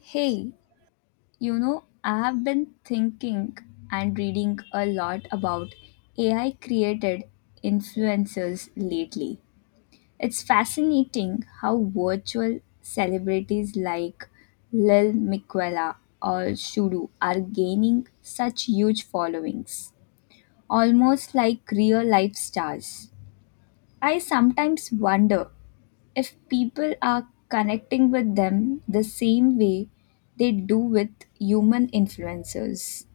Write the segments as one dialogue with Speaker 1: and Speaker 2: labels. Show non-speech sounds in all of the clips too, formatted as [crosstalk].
Speaker 1: Hey, you know, I have been thinking and reading a lot about AI created influencers lately. It's fascinating how virtual celebrities like Lil Miquela or Shudu are gaining such huge followings, almost like real life stars. I sometimes wonder if people are connecting with them the same way they do with human influencers.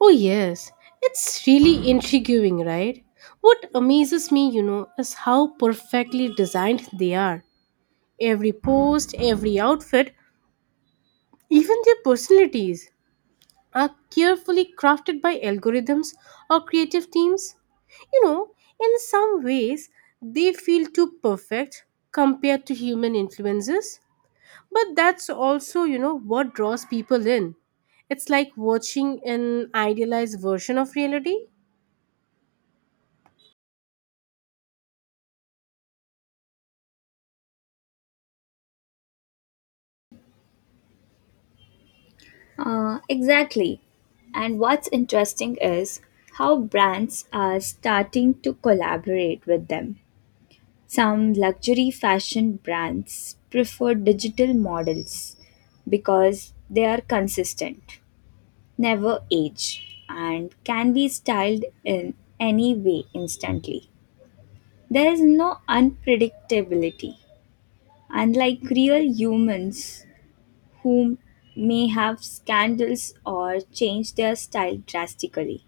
Speaker 2: Oh, yes, it's really intriguing, right? What amazes me, you know, is how perfectly designed they are. Every post, every outfit, even their personalities are carefully crafted by algorithms or creative teams. You know, in some ways, they feel too perfect compared to human influences. But that's also, you know, what draws people in. It's like watching an idealized version of reality.
Speaker 1: Exactly. And what's interesting is how brands are starting to collaborate with them. Some luxury fashion brands prefer digital models because they are consistent, never age, and can be styled in any way instantly. There is no unpredictability, unlike real humans who may have scandals or change their style drastically.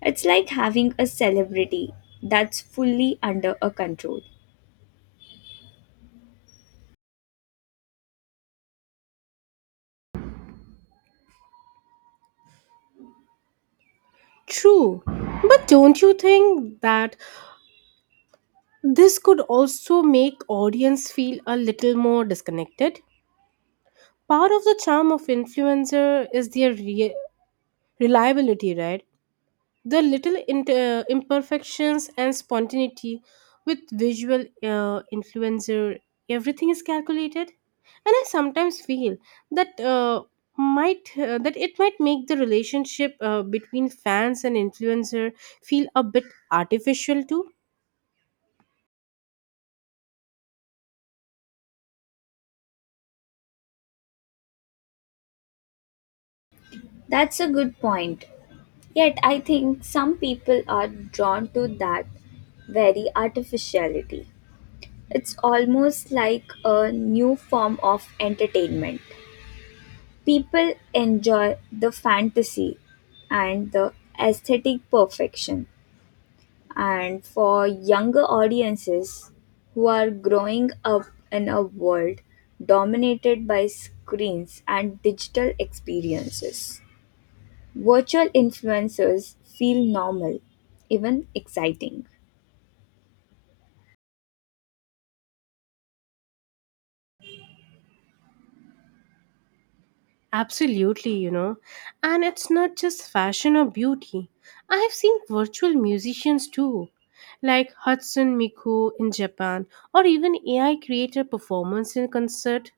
Speaker 1: It's like having a celebrity that's fully under a control.
Speaker 2: True, but don't you think that this could also make audience feel a little more disconnected? Part of the charm of influencer is their reliability, right? The little imperfections and spontaneity with visual influencer, everything is calculated, and I sometimes feel that might that it might make the relationship between fans and influencer feel a bit artificial too.
Speaker 1: That's a good point. Yet I think some people are drawn to that very artificiality. It's almost like a new form of entertainment. People enjoy the fantasy and the aesthetic perfection. And for younger audiences who are growing up in a world dominated by screens and digital experiences, virtual influencers feel normal, even exciting.
Speaker 2: Absolutely, you know. And it's not just fashion or beauty. I have seen virtual musicians too, like Hudson Miku in Japan, or even AI creator performance in concert.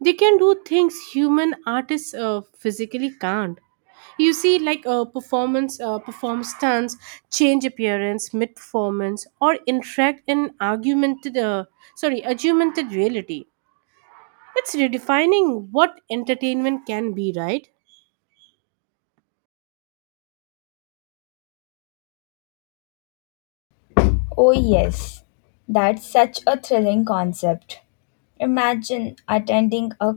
Speaker 2: They can do things human artists physically can't. You see, like a performance, perform stunts, change appearance mid performance, or interact in augmented reality. It's redefining what entertainment can be, right?
Speaker 1: Oh, yes, that's such a thrilling concept. Imagine attending a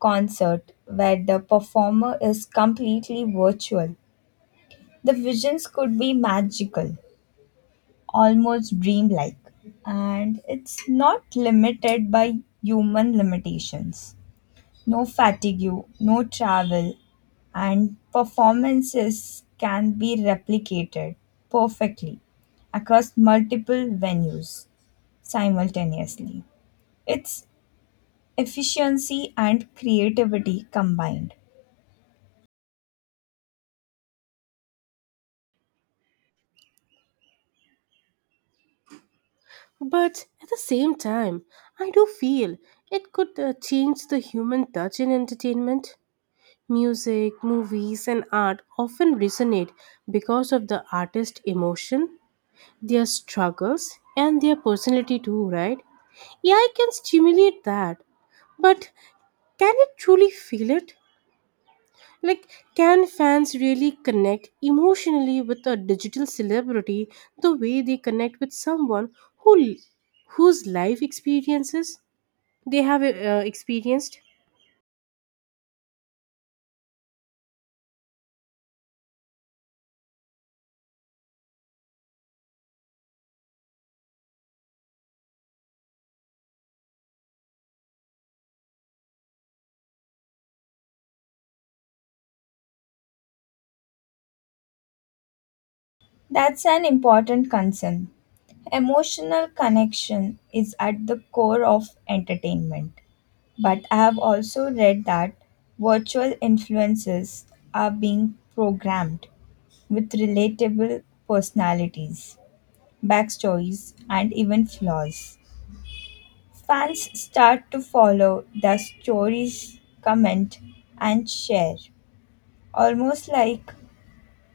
Speaker 1: concert where the performer is completely virtual. The visions could be magical, almost dreamlike, and it's not limited by human limitations. No fatigue, no travel, and performances can be replicated perfectly across multiple venues simultaneously. It's efficiency and creativity combined.
Speaker 2: But at the same time, I do feel it could change the human touch in entertainment. Music, movies, and art often resonate because of the artist's emotion, their struggles, and their personality, too, right? Yeah, I can stimulate that. But can it truly feel it? Like, can fans really connect emotionally with a digital celebrity the way they connect with someone who, whose life experiences they have experienced?
Speaker 1: That's an important concern. Emotional connection is at the core of entertainment. But I have also read that virtual influences are being programmed with relatable personalities, backstories, and even flaws. Fans start to follow their stories, comment, and share, almost like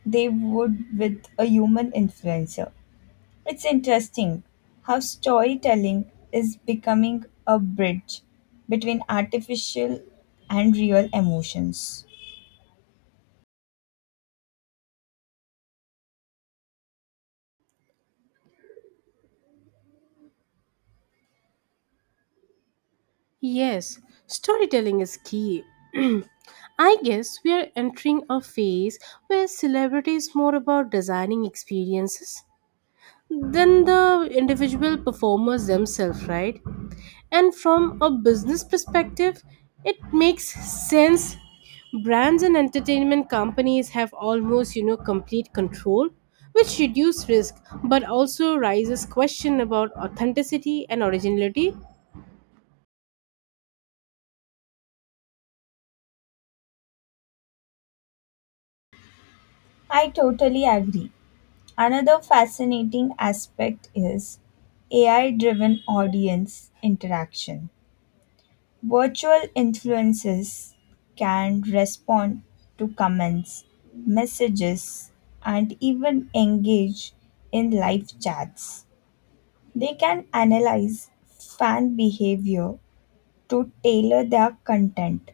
Speaker 1: they would with a human influencer. It's interesting how storytelling is becoming a bridge between artificial and real emotions.
Speaker 2: Yes, storytelling is key. [clears throat] I guess we are entering a phase where celebrity is more about designing experiences than the individual performers themselves, right? And from a business perspective, it makes sense. Brands and entertainment companies have almost, you know, complete control, which reduce risk but also raises question about authenticity and originality.
Speaker 1: I totally agree. Another fascinating aspect is AI driven audience interaction. Virtual influencers can respond to comments, messages, and even engage in live chats. They can analyze fan behavior to tailor their content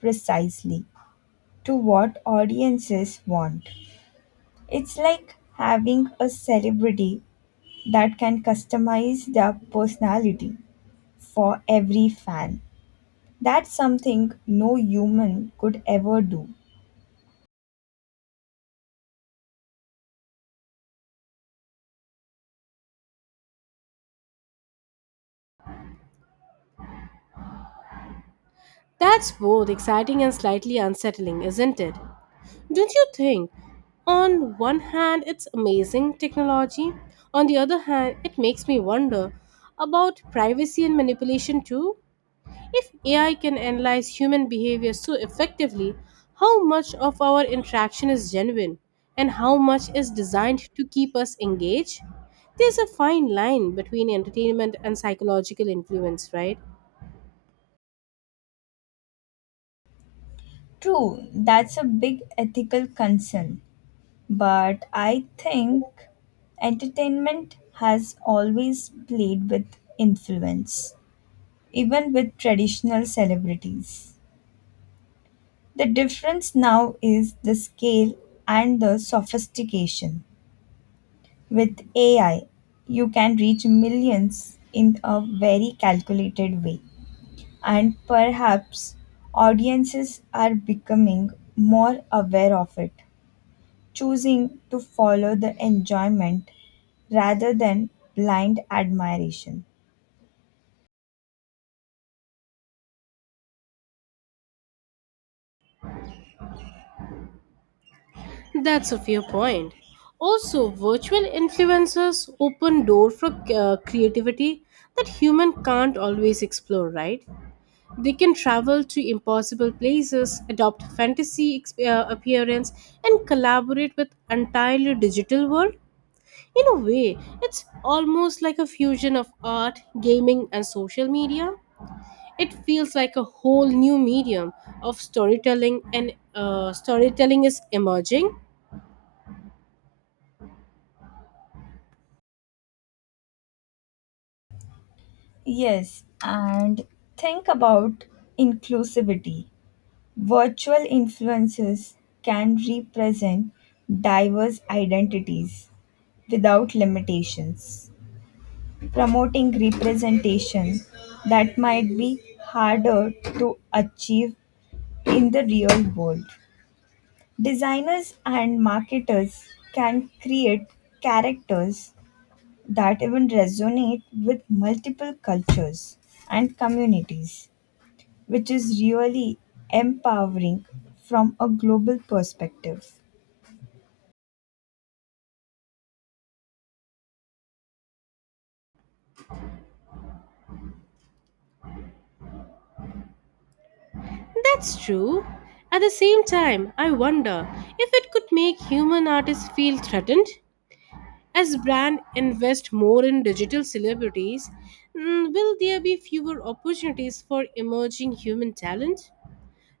Speaker 1: precisely to what audiences want. It's like having a celebrity that can customize their personality for every fan. That's something no human could ever do.
Speaker 2: That's both exciting and slightly unsettling, isn't it? Don't you think? On one hand, it's amazing technology. On the other hand, it makes me wonder about privacy and manipulation too. If AI can analyze human behavior so effectively, how much of our interaction is genuine and how much is designed to keep us engaged? There's a fine line between entertainment and psychological influence, right?
Speaker 1: True, that's a big ethical concern, but I think entertainment has always played with influence, even with traditional celebrities. The difference now is the scale and the sophistication. With AI, you can reach millions in a very calculated way, and perhaps audiences are becoming more aware of it, choosing to follow the enjoyment rather than blind admiration.
Speaker 2: That's a fair point. Also, virtual influencers open door for creativity that human can't always explore, right? They can travel to impossible places, adopt fantasy appearance, and collaborate with entirely digital world. In a way, it's almost like a fusion of art, gaming, and social media. It feels like a whole new medium of storytelling, and storytelling is emerging.
Speaker 1: Yes, and think about inclusivity. Virtual influences can represent diverse identities without limitations, promoting representation that might be harder to achieve in the real world. Designers and marketers can create characters that even resonate with multiple cultures and communities, which is really empowering from a global perspective.
Speaker 2: That's true. At the same time, I wonder if it could make human artists feel threatened. As brands invest more in digital celebrities, will there be fewer opportunities for emerging human talent?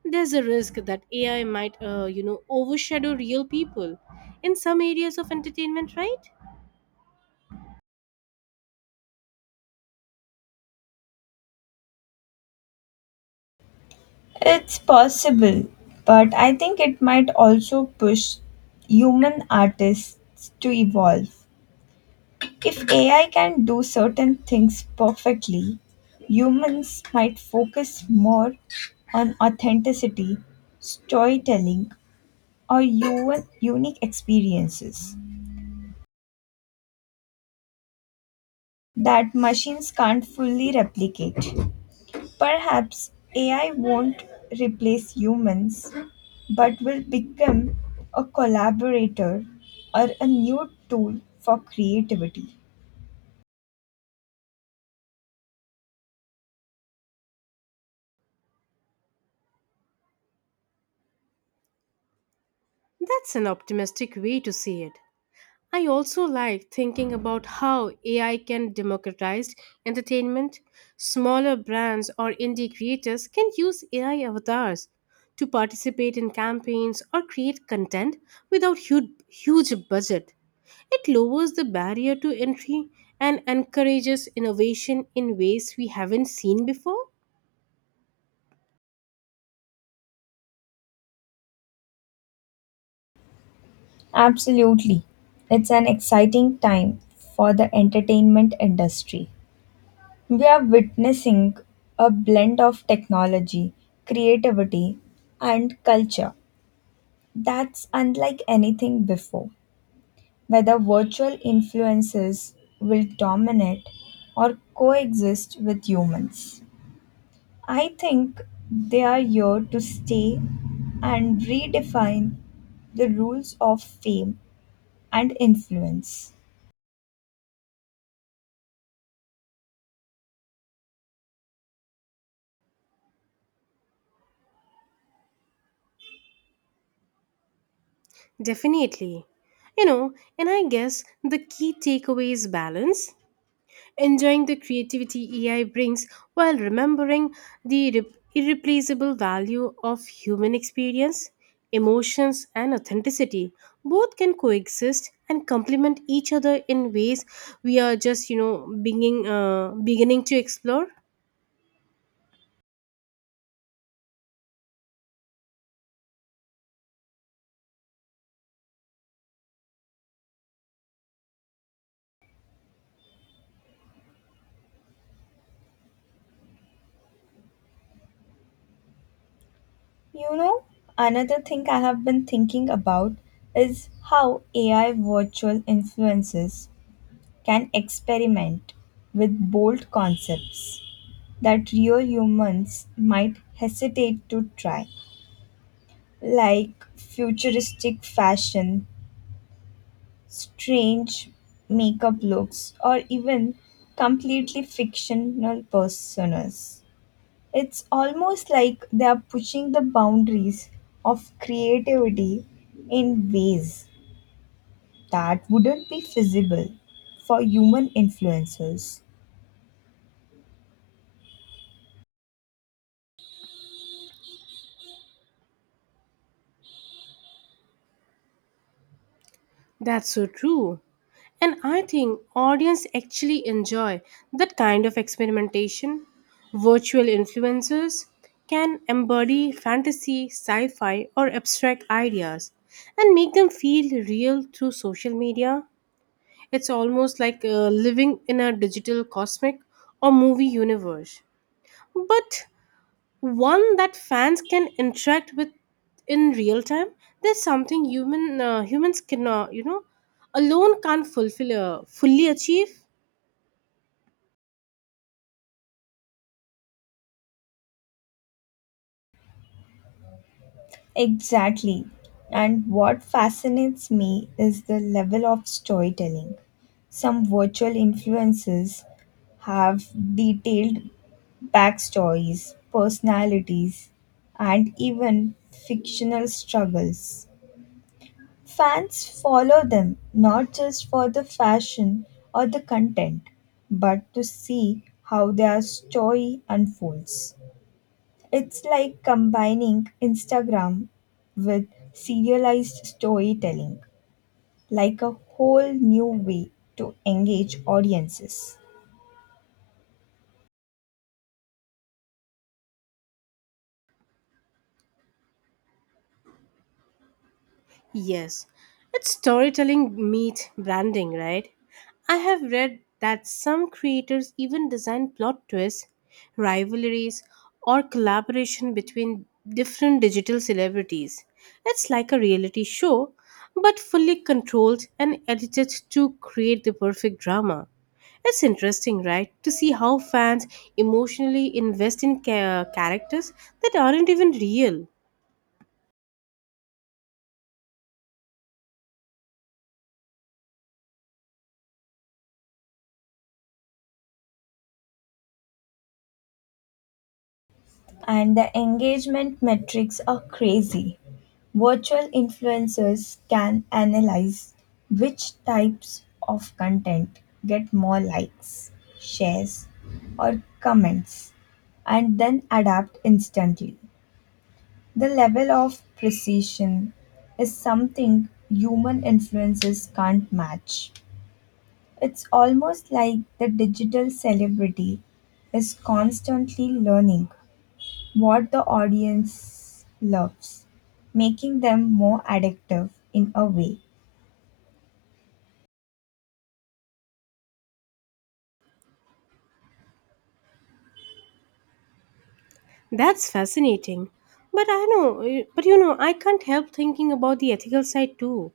Speaker 2: There's a risk that AI might, you know, overshadow real people in some areas of entertainment, right?
Speaker 1: It's possible, but I think it might also push human artists to evolve. If AI can do certain things perfectly, humans might focus more on authenticity, storytelling, or even unique experiences that machines can't fully replicate. Perhaps AI won't replace humans, but will become a collaborator or a new tool for creativity.
Speaker 2: That's an optimistic way to see it. I also like thinking about how AI can democratize entertainment. Smaller brands or indie creators can use AI avatars to participate in campaigns or create content without huge budget. It lowers the barrier to entry and encourages innovation in ways we haven't seen before.
Speaker 1: Absolutely. It's an exciting time for the entertainment industry. We are witnessing a blend of technology, creativity, and culture that's unlike anything before. Whether virtual influences will dominate or coexist with humans, I think they are here to stay and redefine the rules of fame and influence.
Speaker 2: Definitely. You know, and I guess the key takeaway is balance. Enjoying the creativity AI brings while remembering the irreplaceable value of human experience, emotions, and authenticity. Both can coexist and complement each other in ways we are just, you know, beginning to explore.
Speaker 1: You know, another thing I have been thinking about is how AI virtual influencers can experiment with bold concepts that real humans might hesitate to try, like futuristic fashion, strange makeup looks, or even completely fictional personas. It's almost like they are pushing the boundaries of creativity in ways that wouldn't be feasible for human influencers.
Speaker 2: That's so true. And I think audience actually enjoy that kind of experimentation. Virtual influencers can embody fantasy, sci-fi or abstract ideas and make them feel real through social media. It's almost like living in a digital cosmic or movie universe. But one that fans can interact with in real time. There's something humans cannot, you know, alone can't fulfill fully achieve.
Speaker 1: Exactly. And what fascinates me is the level of storytelling. Some virtual influences have detailed backstories, personalities, and even fictional struggles. Fans follow them not just for the fashion or the content, but to see how their story unfolds. It's like combining Instagram with serialized storytelling, like a whole new way to engage audiences.
Speaker 2: Yes, it's storytelling meet branding, right? I have read that some creators even design plot twists, rivalries, or collaboration between different digital celebrities. It's like a reality show, but fully controlled and edited to create the perfect drama. It's interesting, right, to see how fans emotionally invest in characters that aren't even real.
Speaker 1: And the engagement metrics are crazy. Virtual influencers can analyze which types of content get more likes, shares, or comments, and then adapt instantly. The level of precision is something human influencers can't match. It's almost like the digital celebrity is constantly learning what the audience loves, making them more addictive in a way.
Speaker 2: That's fascinating. But you know, I can't help thinking about the ethical side too.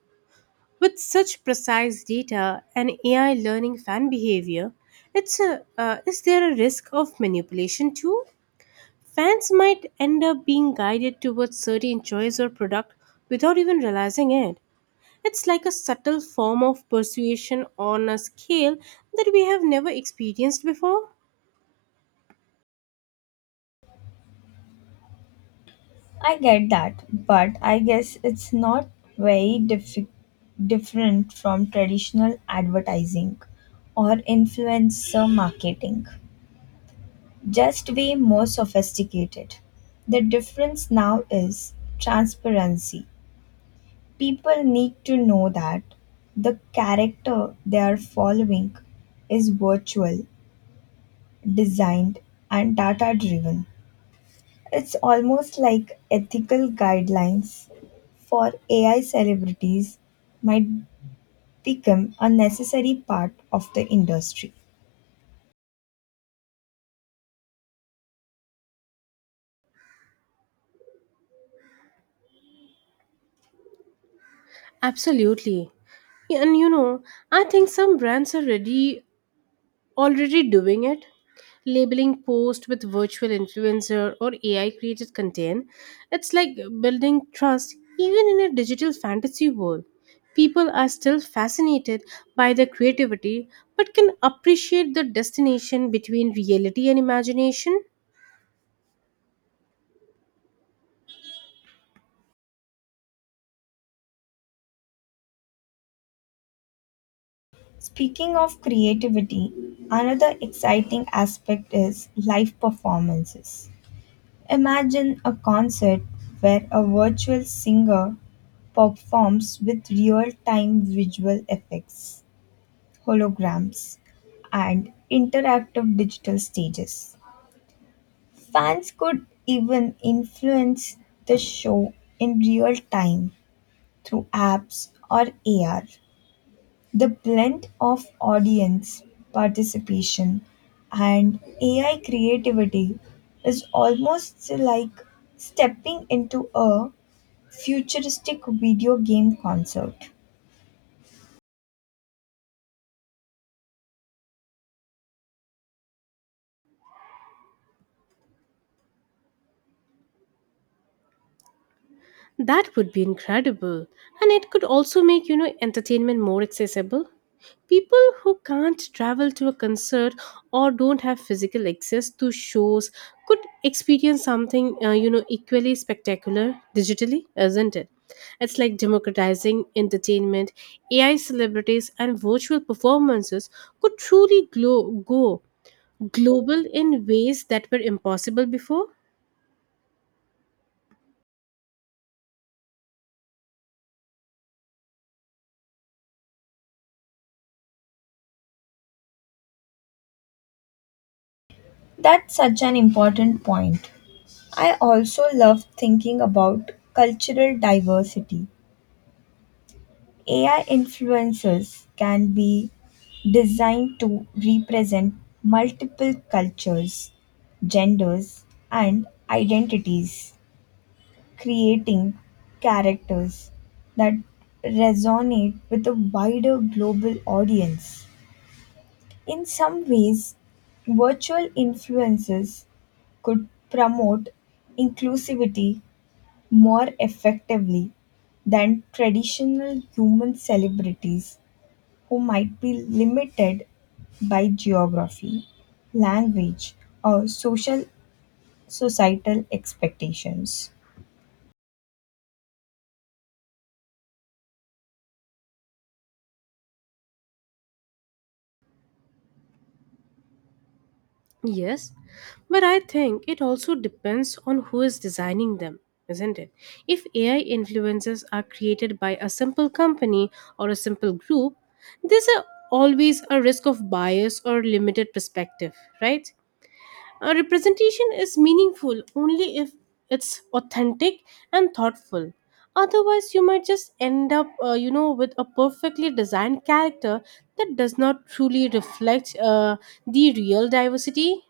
Speaker 2: With such precise data and AI learning fan behavior, is there a risk of manipulation too? Fans might end up being guided towards certain choice or product without even realizing it. It's like a subtle form of persuasion on a scale that we have never experienced before.
Speaker 1: I get that, but I guess it's not very diffi- different from traditional advertising or influencer marketing, just way more sophisticated. The difference now is transparency. People need to know that the character they are following is virtual designed, and data driven. It's almost like ethical guidelines for AI celebrities might become a necessary part of the industry.
Speaker 2: Absolutely. Yeah, and you know, I think some brands are ready already doing it, labeling post with virtual influencer or ai created content. It's like building trust. Even in a digital fantasy world, people are still fascinated by the creativity but can appreciate the destination between reality and imagination.
Speaker 1: Speaking of creativity, another exciting aspect is live performances. Imagine a concert where a virtual singer performs with real time visual effects, holograms, and interactive digital stages. Fans could even influence the show in real time through apps or AR. The blend of audience participation and AI creativity is almost like stepping into a futuristic video game concert.
Speaker 2: That would be incredible, and it could also make, you know, entertainment more accessible. People who can't travel to a concert or don't have physical access to shows could experience something, you know, equally spectacular digitally, isn't it? It's like democratizing entertainment. AI celebrities and virtual performances could truly go global in ways that were impossible before.
Speaker 1: That's such an important point. I also love thinking about cultural diversity. AI influencers can be designed to represent multiple cultures, genders, and identities, creating characters that resonate with a wider global audience. In some ways, virtual influencers could promote inclusivity more effectively than traditional human celebrities who might be limited by geography, language, or social societal expectations.
Speaker 2: Yes, but I think it also depends on who is designing them, isn't it? If AI influences are created by a simple company or a simple group, there's a, always a risk of bias or limited perspective, right? A representation is meaningful only if it's authentic and thoughtful. Otherwise, you might just end up, you know, with a perfectly designed character that does not truly reflect the real diversity.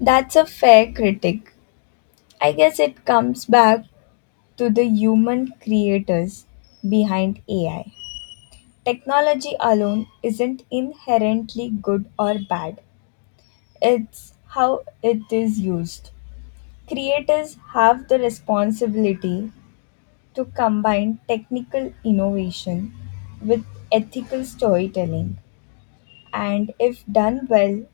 Speaker 1: That's a fair critic. I guess it comes back to the human creators behind AI. Technology alone isn't inherently good or bad, it's how it is used. Creators have the responsibility to combine technical innovation with ethical storytelling, and if done well,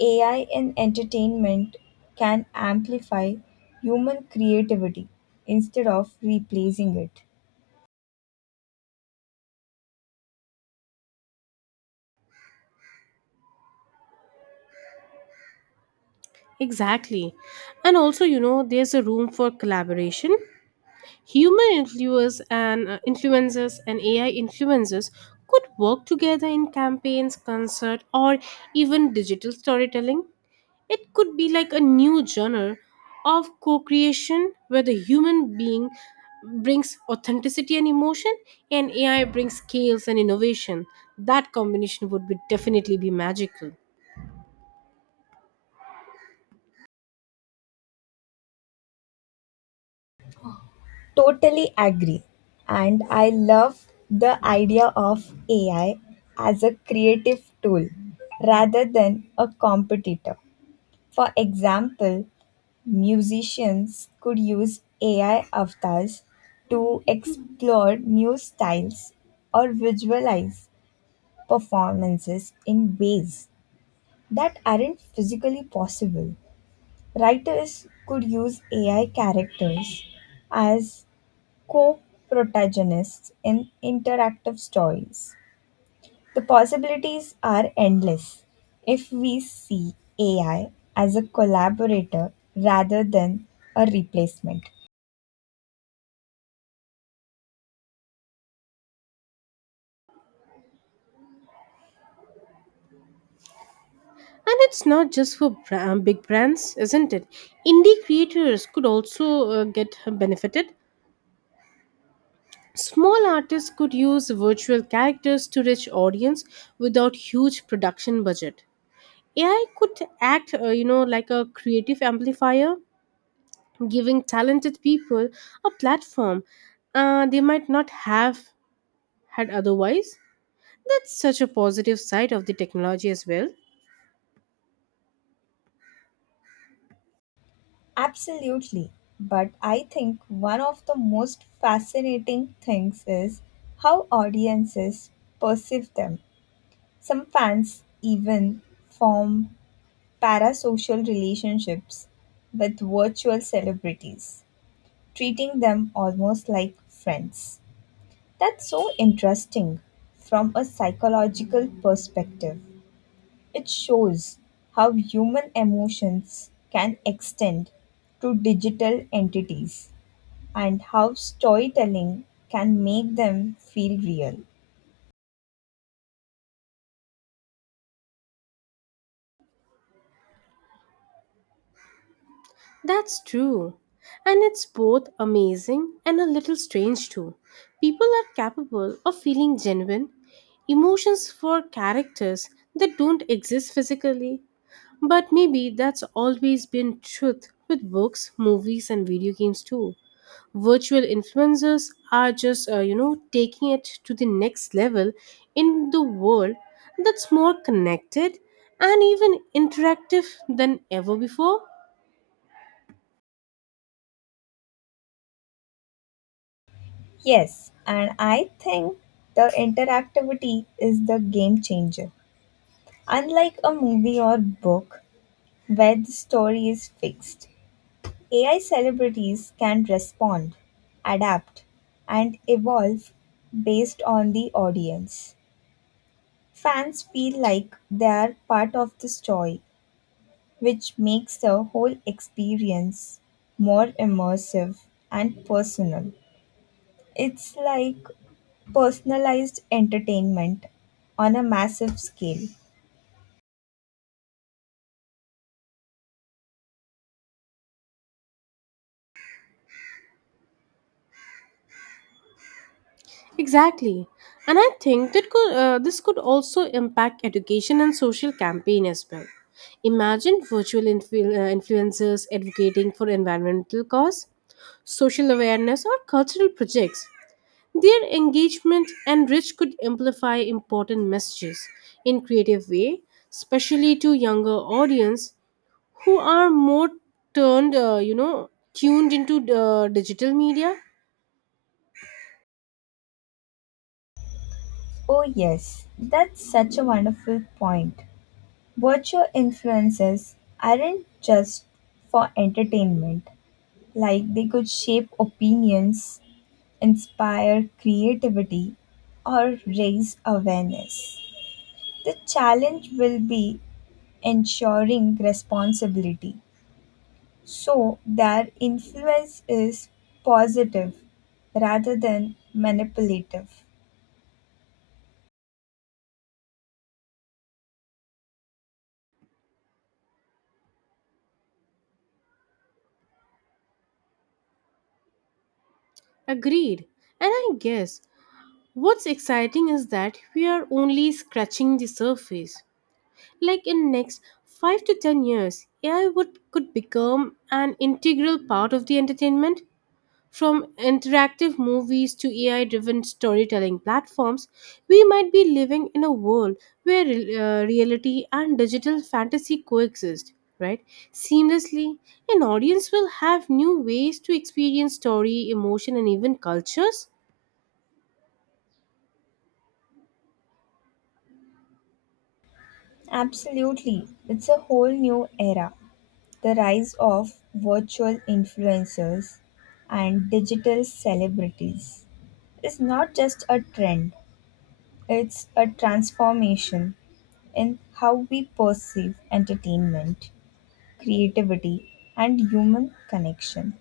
Speaker 1: AI in entertainment can amplify human creativity instead of replacing it.
Speaker 2: Exactly. And also, you know, there's a room for collaboration. Human influencers and influencers and AI influencers could work together in campaigns, concert, or even digital storytelling. It could be like a new genre of co-creation where the human being brings authenticity and emotion and AI brings scales and innovation. That combination would be definitely be magical.
Speaker 1: Totally agree. And I love the idea of AI as a creative tool rather than a competitor. For example, musicians could use AI avatars to explore new styles or visualize performances in ways that aren't physically possible. Writers could use AI characters as co protagonists in interactive stories. The possibilities are endless if we see AI as a collaborator rather than a replacement.
Speaker 2: And it's not just for big brands, isn't it? Indie creators could also get benefited. Small artists could use virtual characters to reach audience without huge production budget. AI could act, you know, like a creative amplifier, giving talented people a platform they might not have had otherwise. That's such a positive side of the technology as well.
Speaker 1: Absolutely. But I think one of the most fascinating things is how audiences perceive them. Some fans even form parasocial relationships with virtual celebrities, treating them almost like friends. That's so interesting from a psychological perspective. It shows how human emotions can extend to digital entities and how storytelling can make them feel real.
Speaker 2: That's true. And it's both amazing and a little strange too. People are capable of feeling genuine emotions for characters that don't exist physically. But maybe that's always been truth with books, movies, and video games too. Virtual influencers are just, you know, taking it to the next level in the world that's more connected and even interactive than ever before.
Speaker 1: Yes, and I think the interactivity is the game changer. Unlike a movie or book where the story is fixed, AI celebrities can respond, adapt, and evolve based on the audience. Fans feel like they are part of this story, which makes the whole experience more immersive and personal. It's like personalized entertainment on a massive scale.
Speaker 2: Exactly. And I think this could also impact education and social campaign as well. Imagine influencers advocating for environmental cause, social awareness or cultural projects. Their engagement and reach could amplify important messages in creative way, especially to younger audience who are more you know, tuned into digital media.
Speaker 1: Oh, yes, that's such a wonderful point. Virtual influences aren't just for entertainment. Like, they could shape opinions, inspire creativity, or raise awareness. The challenge will be ensuring responsibility so their influence is positive rather than manipulative.
Speaker 2: Agreed. And I guess what's exciting is that we are only scratching the surface. Like in next 5 to 10 years, AI would could become an integral part of the entertainment, from interactive movies to AI-driven storytelling platforms. We might be living in a world where reality and digital fantasy coexist, right? Seamlessly, an audience will have new ways to experience story, emotion and even cultures.
Speaker 1: Absolutely, it's a whole new era. The rise of virtual influencers and digital celebrities is not just a trend. It's a transformation in how we perceive entertainment, creativity, and human connection.